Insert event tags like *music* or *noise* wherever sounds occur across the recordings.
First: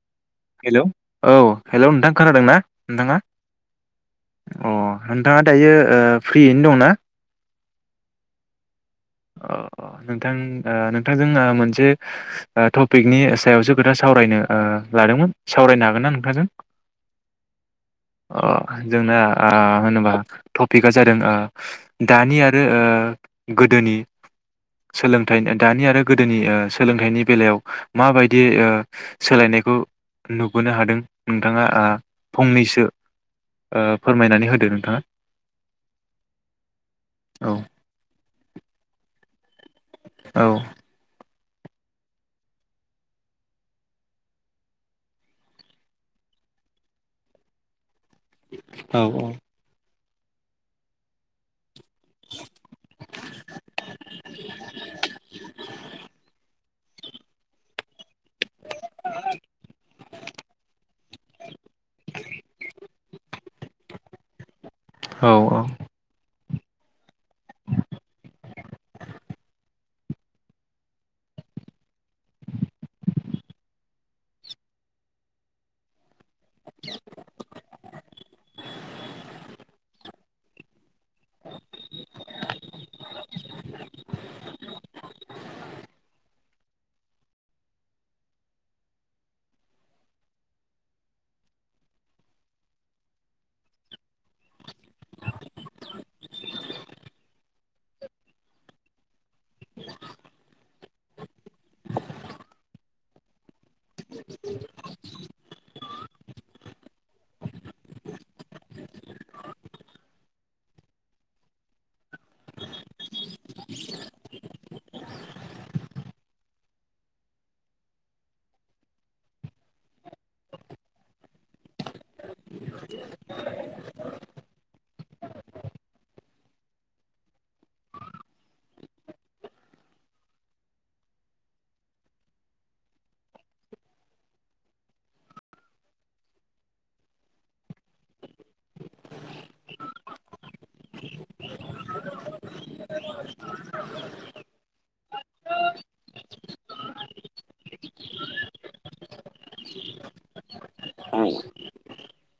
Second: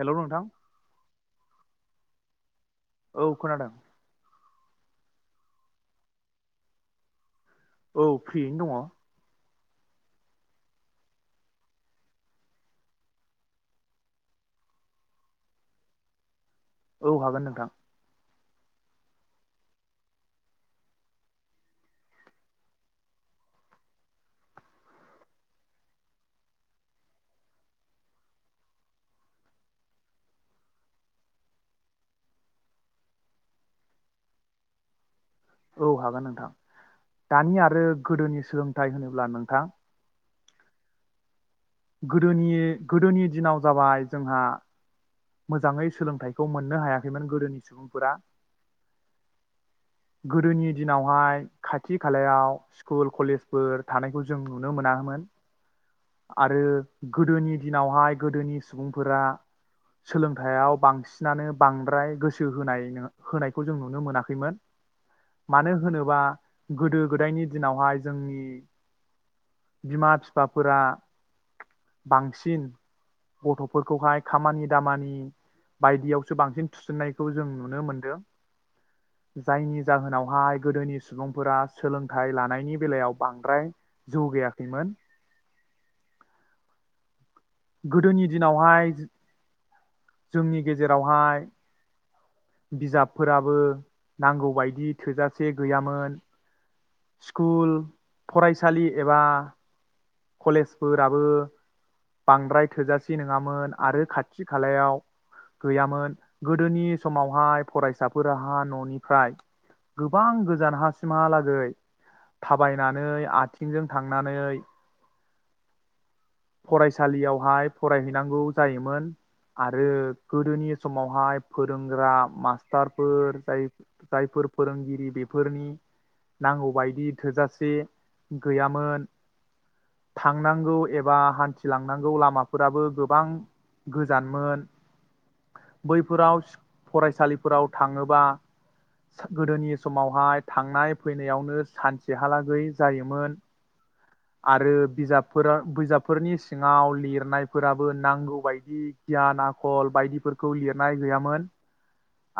Hello नोंथां hello औ hello नोंथां खोनादों ना नोंथाङा औ खोनादों अ नोंथाङा दायो ओ फ्रियैनो दङना औ फ्रियैनो दङ' अ अ नोंथां ओ नोंथांजों मोनसे ओ टपिकनि सायावसो खोथा सावरायनो ओ लादोंमोन सावरायनो हागोन ना नोंथांजों औ हागोन नोंथां अ जोंना आ होनोबा टपिकआ जादों ओ दानि आरो ओ गोदोनि सोलोंथाइ दानि आरो गोदोनि ओ सोलोंथाइनि बेलायाव माबायदि ओ सोलायनायखौ नुबोनो हादों नोंथाङा आ फंनैसो ओ फोरमायनानै होदो नोंथाङा औ हागोन नोंथां औ दानि आरो गोदोनि सोलोंथाइ होनोब्ला नोंथां औ गोदोनि गोदोनि दिनाव जाबाय जोंहा मोजाङै सोलोंथाइखौ मोननो हायाखैमोन गोदोनि सुबुंफोरा औ औ गोदोनि दिनावहाय खाथि खालायाव स्कुल कलेजफोर थानायखौ जों नुनो मोनामोन आरो गोदोनि दिनावहाय गोदोनि सुबुंफोरा सोलोंथायाइयाव बांसिनानो बांद्राय गोसो होनाय होनायखौ जों नुनो मोनाखैमोन औ मानो होनोबा गोदो गोदायनि दिनावहाय जोंनि बिमा बिफाफोरा बांसिन गथ'फोरखौहाय खामानि दामानि बायदियावसो बांसिन थुसिननायखौ जों नुनो मोनदों जायनि जाहोनावहाय गोदोनि सुबुंफोरा सोलोंथाइ लानायनि बेलायाव बांद्राय जौ गायाखैमोन। गोदोनि दिनावहाय जोंनि गेजेरावहाय बिजाबफोराबो नांगौ बायदि थोजासे गैयामोन। स्कुल फरायसालि एबा कलेजफोराबो बांद्राय थोजासे नोङामोन आरो खाथि खालायाव गैयामोन गोदोनि समाव फरायसालियावहाय फरायहैनांगौ जायोमोन आरो गोदोनि समावहाय फोरोंग्रा मास्टारफोर जाय जायफोर फोरोंगिरि बेफोरनि नांगौबायदि थोजासे गैयामोन थांनांगौ एबा हान्थिलांनांगौ लामाफोराबो गोबां गोजानमोन बैफोराव फरायसालिफोराव थाङोबा गोदोनि समावहाय थांनाय फैनायावनो सानसेहालागै जायोमोन। आरो बिजाबफोर बिजाबफोरनि सिङाव लिरनायफोराबो नांगौ बायदि गियान आखल बायदिफोरखौ लिर नाय गैयामोन।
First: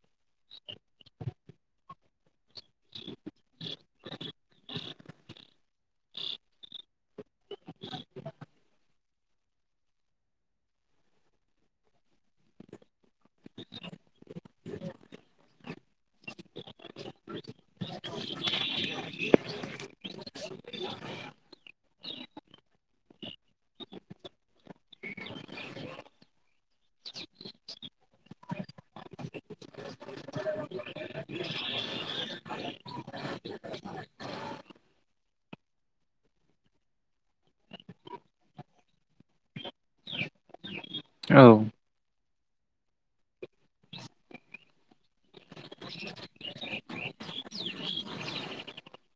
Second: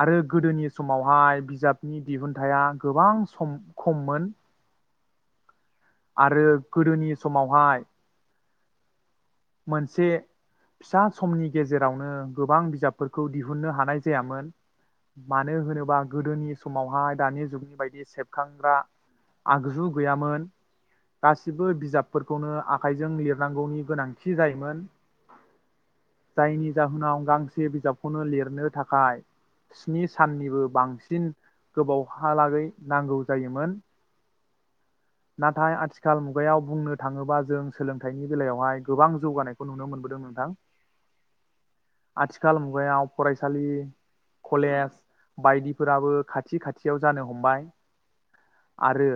आरो गोदोनि समावहाय बिजाबनि दिहुनथाइया गोबां सम खममोन आरो गोदोनि समावहाय मोनसे फिसा समनि गेजेरावनो गोबां बिजाबफोरखौ दिहुन्नो हानाय जायामोन मानो होनोब्ला गोदोनि समावहाय दानि जुगबायदि सेबखां ग्रा आगजु गैयामोन गा बिजाबफोरखौनो आखाइजों लिरनांगौनि गोनांथि जायोमोन। जायनि जाहोनाव गांसे बिजाबखौनो लिरनो थाखाय स्नि साननिबो बांसिन गोबावहालागै नांगौ जायोमोन। नाथाय आथि खाल मुगायाव बुंनो थाङोबा जों सोलोंथाइनि बेलायावहाय गोबां जौगानायखौ नुनो मोनबोदों नोंथां। औ। आथिखाल मुगायाव फरायसालि कलेज बायदिफोराबो खाथि खाथियाव जानो हमबाय आरो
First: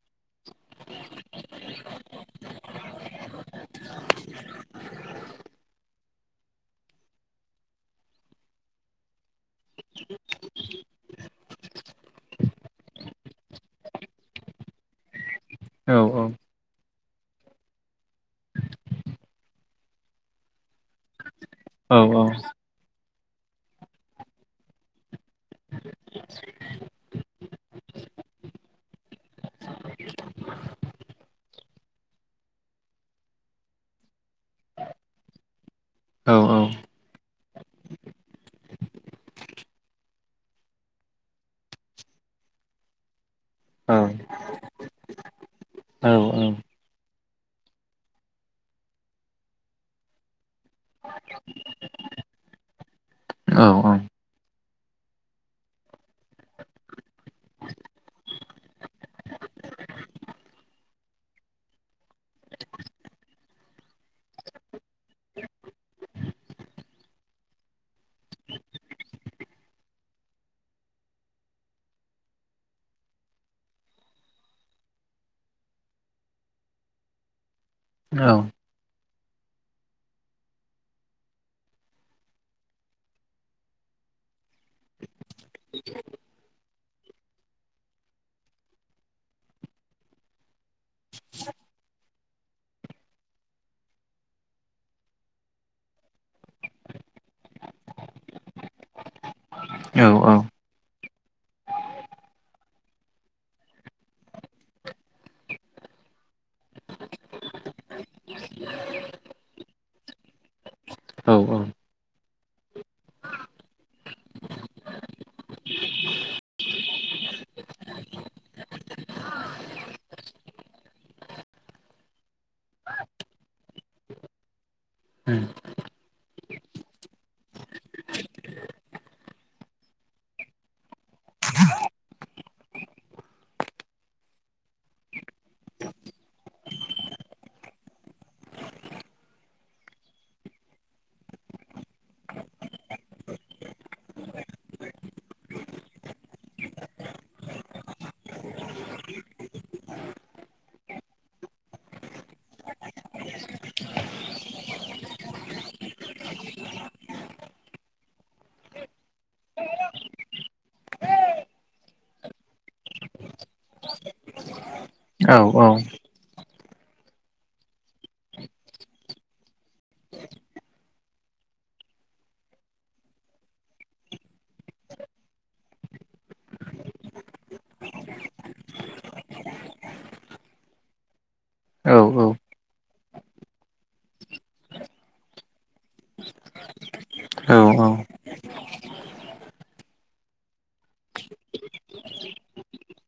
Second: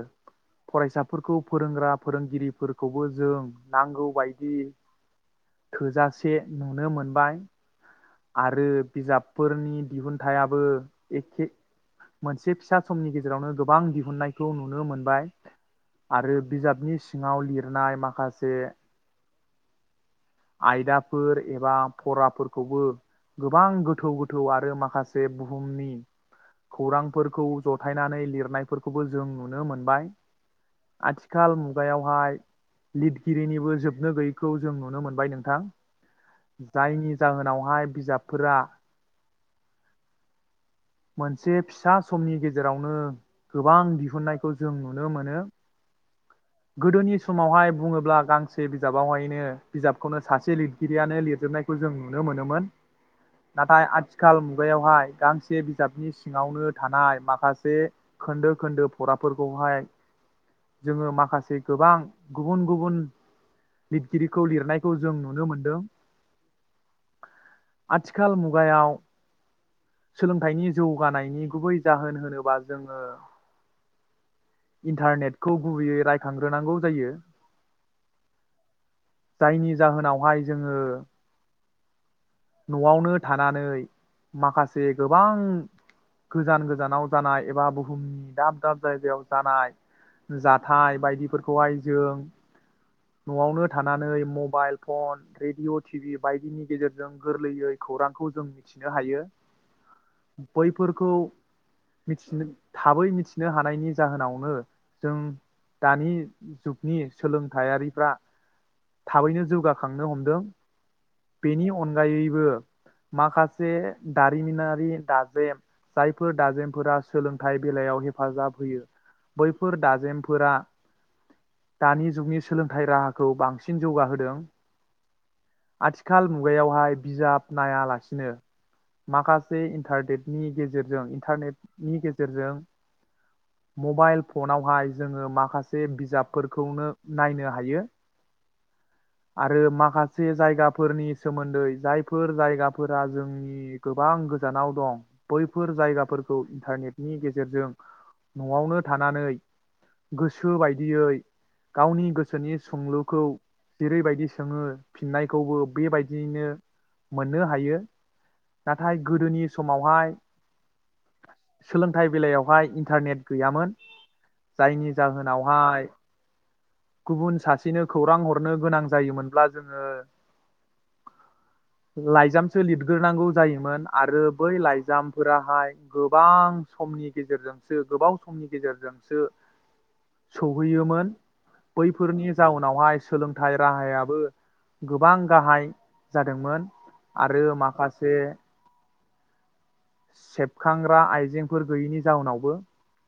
फरायसाफोरखौ फोरोंग्रा फोरोंगिरिफोरखौबो जों नांगौबायदि थोजासे नुनो मोनबाय। आरो बिजाबफोरनि दिहुनथाइयाबो एखे मोनसे फिसा समनि गेजेरावनो गोबां दिहुननायखौ नुनो मोनबाय। औ आरो बिजाबनि सिङाव लिरनाय माखासे आयदाफोर एबा फराफोरखौबो गोबां गोथौ गोथौ आरो माखासे बुहुमनि खौरांफोरखौ जथायनानै लिरनायफोरखौबो जों नुनो मोनबाय आथिखाल मुगायावहाय लिरगिरिनिबो जोबनो गैयैखौ जों नुनो मोनबाय। बाय नोंथां जायनि जाहोनावहाय बिजाबफोरा मोनसे फिसा समनि गेजेरावनो गोबां दिहुननायखौ जों नुनो मोनो गोदोनि समावहाय बुङोब्ला गांसे बिजाबावहायनो बिजाबखौनो सासे लिरगिरियानो लिरजोबनायखौ जों नुनो मोनोमोन नाथाय आथिखाल मुगायावहाय गांसे बि जाबनि सिङावनो थानाय माखासे खोन्दो खोन्दो फराफोरखौहाय जोंङो माखासे गोबां गुबुन गुबुन लिरगिरिखौ लिरनायखौ जों नुनो मोनदों आथिखाल मुगायाव सोलोंथाइनि जौगानायनि गुबै जाहोन होनोबा जोंङो इन्टारनेटखौ गुबैयै रायखांग्रोनांगौ जायो जायनि जाहोनावहाय जोंङो नआवनो थानानै माखासे गोबां गोजान गोजानाव जानाय एबा बुहुमनि दाब दाब जायगायाव जानाय जाथाय बायदिफोरखौहाय जों नआवनो थानानै मबाइल फन रेडिअ टिभि बायदिनि गेजेरजों जों गोरलैयै खौरांखौ जों मिथिनो हायो औ औ खौ थाबै मिथिनो हानायनि जाहोनावनो जों दानि जुगनि सोलोंथाइयारिफ्रा थाबैनो जौगाखांनो हमदों। बेनि अनगायैबो माखासे दारिमिनारि दाजेम जायफोर दाजेमफोरा सोलोंथाइ बेलायाव हेफाजाब होयो बैफोर दाजेमफोरा दानि जुगनि सोलोंथाइ राहाखौ बांसिन जौगाहोदों आथिखाल मुगायावहाय बिजाब नायालासिनो माखासे इन्टारनेटनि गेजेरजों इन्टारनेटनि गेजेरजों मबाइल फनावहाय जोङो माखासे बिजाबफोरखौनो नायनो हायो आरो माखासे जायगा फोरनि सोमोन्दै जायफोर जायगाफोरा जोंनि गोबां गोजानाव दं बैफोर जायगाफोरखौ इन्टारनेटनि गेजेरजों न'आवनो थानानै गोसो बायदियै गावनि गोसोनि संलुखौ जेरै बायदि सोङो फिननायखौबो बेबायदियैनो मोननो हायो नाथाय गोदोनि समावहाय सोलोंथाइ बेलायावहाय इन्टारनेट गैयामोन। जायनि जाहोनावहाय गुबुन सासेनो खौरां हरनो गोनां जायो मोनब्ला जोंङो लाइजामसो लिरग्रोनांगौ जायोमोन आरो बै लाइजामफोराहाय गोबां समनि गेजेरजोंसो गोबाव समनि गेजेरजोंसो सौहैयोमोन बैफोरनि जाउनावहाय सोलोंथाइ राहायाबो गोबां गाहाय जादोंमोन आरो माखासे सेबखांग्रा आइजेंफोर गैयिनि जाउनावबो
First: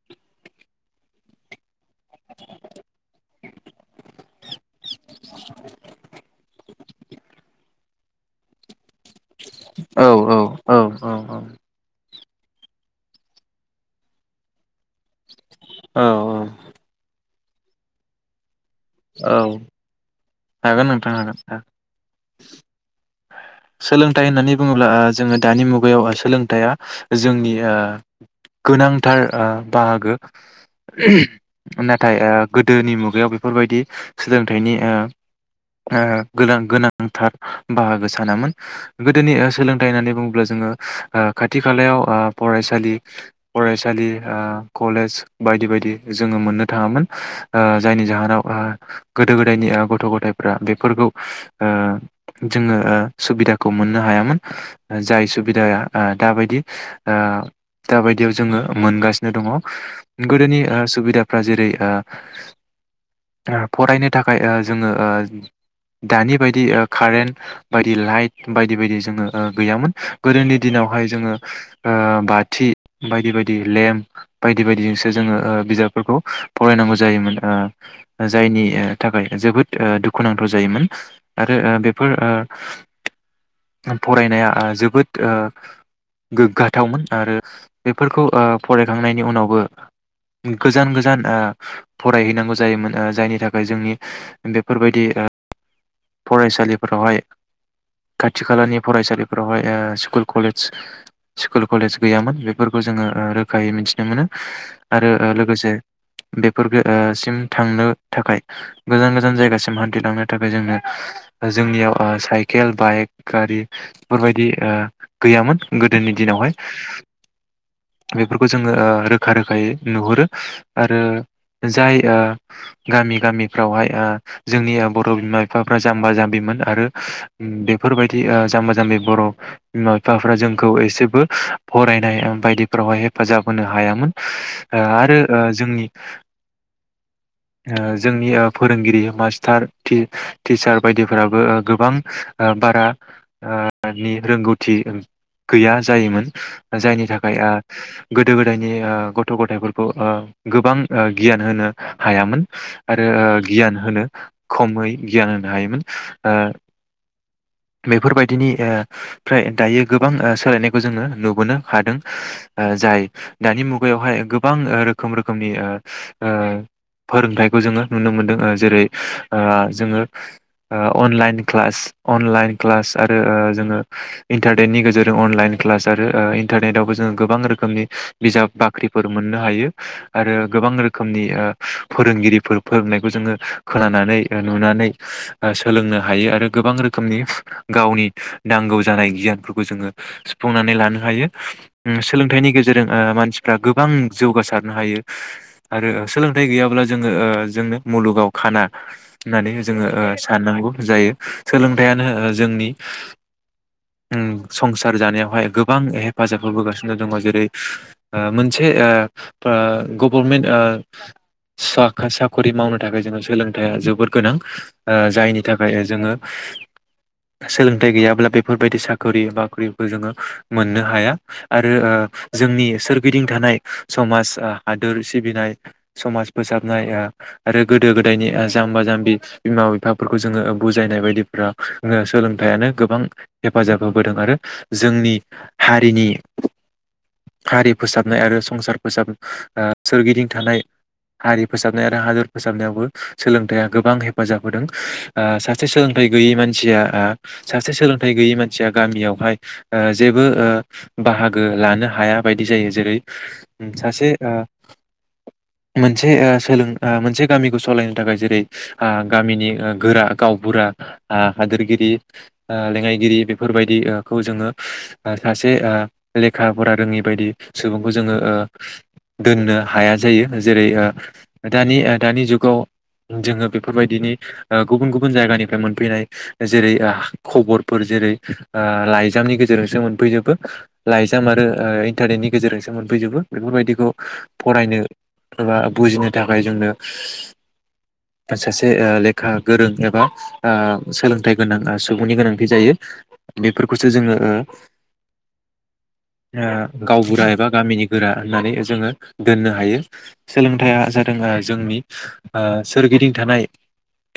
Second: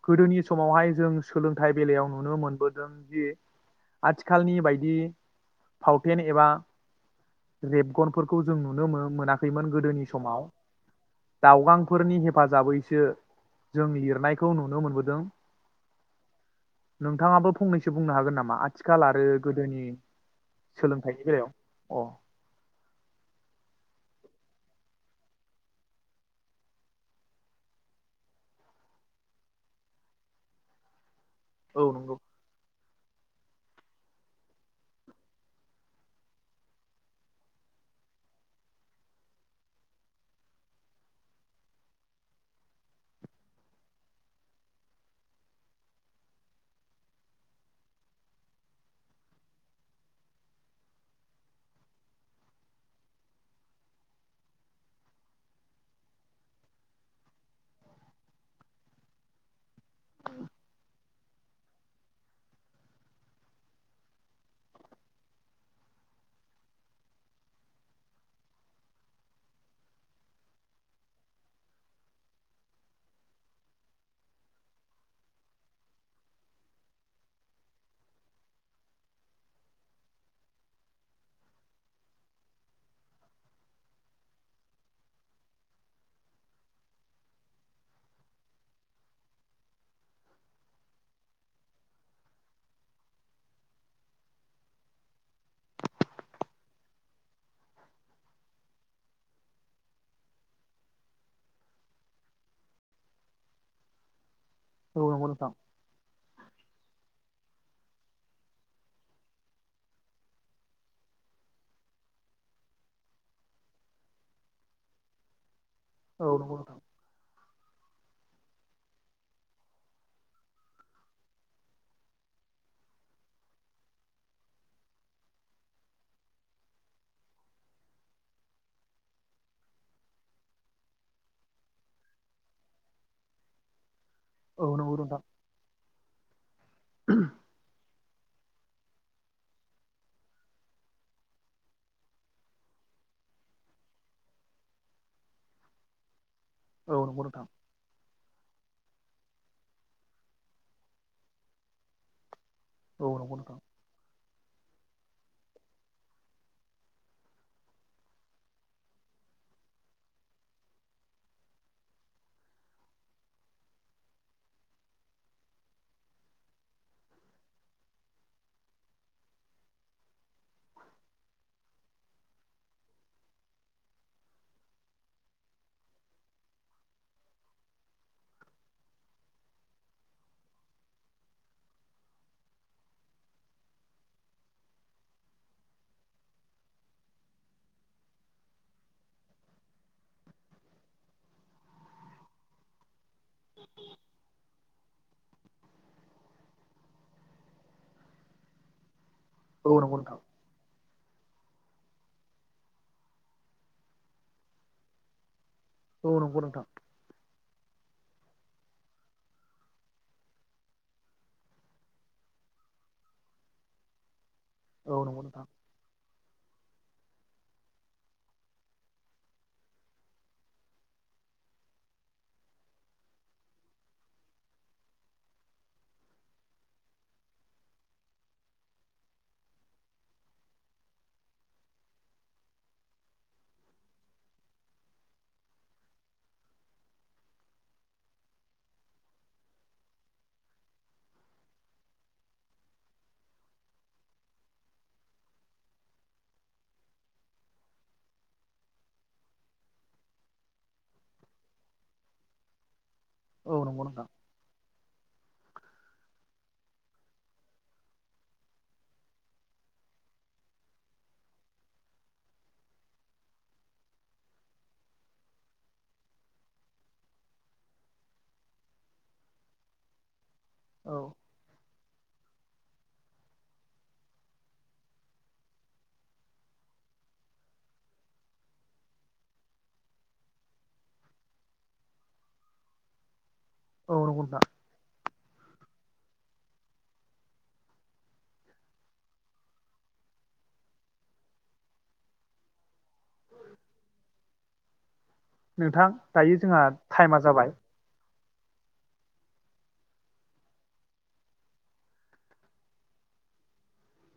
गोदोनि समावहाय जों सोलोंथाइ बेलायाव नुनो मोनबोदों दि आथिखालनि बायदि फावथेन एबा रेबगनफोरखौ जों नुनो मोनाखैमोन गोदोनि समाव दावगांफोरनि हेफाजाबैसो जों लिरनायखौ नुनो मोनबोदों औ नोंथांङाबो फंनैसो बुंनो हागोन नामा आथिखाल आरो औ गोदोनि हागोन नोंथां सोलोंथाइनि बेलायाव हागोन अ सोलोंथाइ होननानै बुंङोब्ला ओ जोङो दानि मुगायाव सोलोंथाइया जोंनि ओ गोनांथार ओ बाहागो औ नाथाय नंगौ ओ दोनि मुगायाव बेफोरबायदि सोलोंथाइनि ओ ओ गोनां गोनांथार बाहागो सानामोन गोदोनि ओ सोलोंथाइ होननानै बुङोब्ला जोंङो ओ खाथि खालायाव ओ फरायसालि फरायसालि ओ कलेज बायदि बायदि जोंङो मोननो थाङामोन ओ जायनि जाहोनाव ओ गोदो गोदायनि ओ गथ' गथायफ्रा बेफोरखौ ओ जोंङो ओ सुबिदाखौ मोननो हायामोन जाय सुबिदाया ओ दाबायदि ओ दाबायदियाव जोंङो मोनगासिनो दंङ गोदोनि ओ सुबिदा जेरै ओ ओ फरायनो थाखाय ओ जोंङो ओ दानि बायदि ओ कारेन्ट बायदि लाइट बायदि बायदि जोंङो ओ गैयामोन गोदोनि दिनावहाय जोङो ओ बाथि बायदि बायदि लेम्प बायदि बायदिजोंसो जोङो ओ बिजाबफोरखौ फरायनांगौ जायोमोन ओ जायनि ओ थाखाय जोबोद ओ दुखुनांथाव जायोमोन आरो ओ बेफोर ओ फरायनाया ओ जोबोद ओ गोग्गाथावमोन आरो बेफोरखौ ओ फरायखांनायनि उनावबो गोजान गोजान ओ फरायहैनांगौ जायोमोन ओ जायनि थाखाय जोंनि बेफोरबायदि ओ फरायसालि फोरावहाय खाथि खालानि फरायसालिफोरावहाय ओ स्कुल कलेज स्कुल कलेज गैयामोन बेफोरखौ जोङो ओ रोखायै मिथिनो मोनो आरो औ नंगौ ओ नोंथां लोगोसे बेफोरखो ओ सिम थांनो थाखाय गोजान गोजान जायगासिम हान्थिलांनो थाखाय जोंनो जोंनियाव ओ साय साइकेल बाइक गारि बेफोरबायदि ओ गैयामोन गोदोनि औ दिनावहाय नंगौ नोंथां बेफोरखौ जोङो ओ रोखा रोखायै नुहुरो आरो जाय ओ गामि गामिफ्रावहाय ओ जोंनि बर' बिमा बिफाफ्रा जाम्बा जाम्बिमोन आरो उम बेफोरबायदि ओ जाम्बा जाम्बि बर' बिमा बिफाफ्रा जोंखौ एसेबो फरायनाय बायदिफ्रावहाय हेफाजाब होनो हायामोन। औ ओ नंगौ आरो नोंथां ओ जोंनि ओ जोंनि ओ फोरोंगिरि मास्टार टि टिचार बायदिफोराबो ओ गोबां ओ बारा ओ नि रोंगौथि गैया जायोमोन ओ औ जायनि नंगौ थाखाय नोंथां ओ गोदो गोदायनि ओ गथ' गथ' गथायफोरखौ ओ गोबां ओ गियान होनो हायामोन। आरो औ ओ नंगौ नोंथां गियान होनो खमै गियान होनो हायोमोन ओ बेफोरबायदिनि ओ फ्रा दायो गोबां ओ सोलायनायखौ जोङो नुबोनो हादों ओ जाय दानि मुगायावहाय गोबां ओ रोखोम रोखोमनि ओ ओ फोरोंथाइखौ जोङो नुनो मोनदों ओ जेरै़ ओ जोङो ओ अनलाइन क्लास। अनलाइन क्लास आरो ओ जोङो इन्टारनेटनि गेजेरजों अनलाइन क्लास ओ आरो इन्टारनेटावबो जोङो गोबां रोखोमनि बिजाब बाख्रिफोर मोननो हायो आरो गोबां रोखोमनि ओ फोरोंगिरिफोर फोरोंनायखौ जोङो खोनानानै नुनानै सोलोंनो हायो आरो गोबां रोख रोखोमनि गावनि नांगौ जानाय गियानफोरखौ जोङो सुफुंनानै लानो हायो उम सोलोंथाइनि गेजेरजों ओ मानसिफ्रा गोबां जौगासारनो हायो आरो सोलोंथाइ गैयाब्ला ओ जोङो जोंनो मुलुगाव खाना। होननानै औ जोङो नंगौ ओ नोंथां साननांगौ जायो। सोलोंथायानो ओ जोंनि उम संसार जानायावहाय गोब गोबां औ नंगौ हेफाजाब नोंथां होबोगासिनो दङ जेरै ओ मोनसे ओ ओ गभर्मेन्ट ओ साख साखरि मावनो थाखाय जोंनो सोलोंथाया जोबोर गोनां। औ ओ नंगौ जायनि नोंथां थाखाय ओ जोङो सोलोंथाइ गैयाब्ला बेफोरबायदि साखरि बाखरिखौ जोङो मोननो हाया आरो ओ जोंनि सोरगिदिं थानाय समाज हादोर सिबिनाय समाज फोसाबनाय ओ आरो गोदो गोदायनि ओ जाम्बा जाम्बि बिमा बिफाफोरखौ ओ जोङो बुजायनाय बायद *unintelligible* सोलोंथायाइयानो गोबां हेफाजाब होबोदों आरो जोंनि हारिनि हारि फोसाबनाय आरो संसार फोसाब सोरगिदिं थानाय हारि फोसाबनाय आरो हादोर फोसाबनायावबो सोलोंथाइया गोबां हेफाजाब होदों सासे सों *unintelligible* गैयै मानसिया ओ सासे सोलोंथाइ गैयै मानसिया गामियावहाय ओ जेबो ओ बाहागो लानो हाया बायदि जायो जेरै औ उम नंगौ सासे नोंथां ओ मोनसे ओ सोलों ओ मोनसे गामिखौ सलायनो थाखाय जेरै आ गामिनि ओ गोरा गावबुरा आ हादोरगिरि ओ लेङाइगिरि बेफोरबायदिओखौ ओ जोङो ओ सासे ओ लेखा फरा रोङि बायदि सुबुंखौ जोङो ओ दोननो हाया जायो। जेरै ओ औ दानि ओ दानि जुग औ जोङो बेफोरबायदिनि ओ गुबुन गुबुन जायगानिफ्राय मोन फैनाय जेरै आ खबरफोर जेरै ओ लाइजामनि गेजेरजोंसो मोनफैजोबो लाइजाम आरो ओ इन्टारनेटनि गेजेरजोंसो मोनफैजोबो। बेफोरबायदिखौ औ नंगौ नोंथां फरायनो एबा बुजिनो थाखाय जोंनो सासे ओ लेखा गोरों एबा आ सोलोंथाइ गोनां आ सुबुंनि गोनांथि जायो बेफोरखौसो जोङो ओ नोंथां दायो ओ जोंहा गावबुरा टाइमा एबा जाबाय। गामिनि गोरा होननानै जोङो दोननो हायो सोलोंथाइया जादों आ जोंनि ओ सोरगिदिं थानाय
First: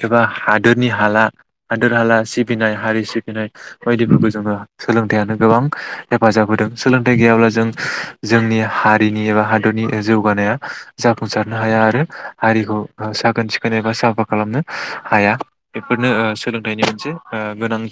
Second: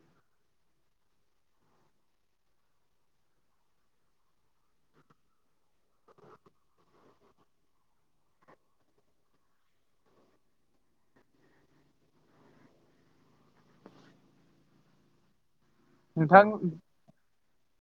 एबा हादोरनि हाला हादोर हाला सिबिनाय हारि सिबिनाय बायदिफोरखौ जोङो सोलोंथाइयानो गोबां हेफाजाब होदों सोलोंथाइ गैयाब्ला जों जोंनि हारिनि एबा हादोरनि जौगानाया जाफुंसारनो हाया आरो हारिखौ ओ साखोन सिखोनै एबा साफा खालामनो हाया। बेफोरनो ओ नोंथां सोलोंथाइनि मोनसे ओ गोनां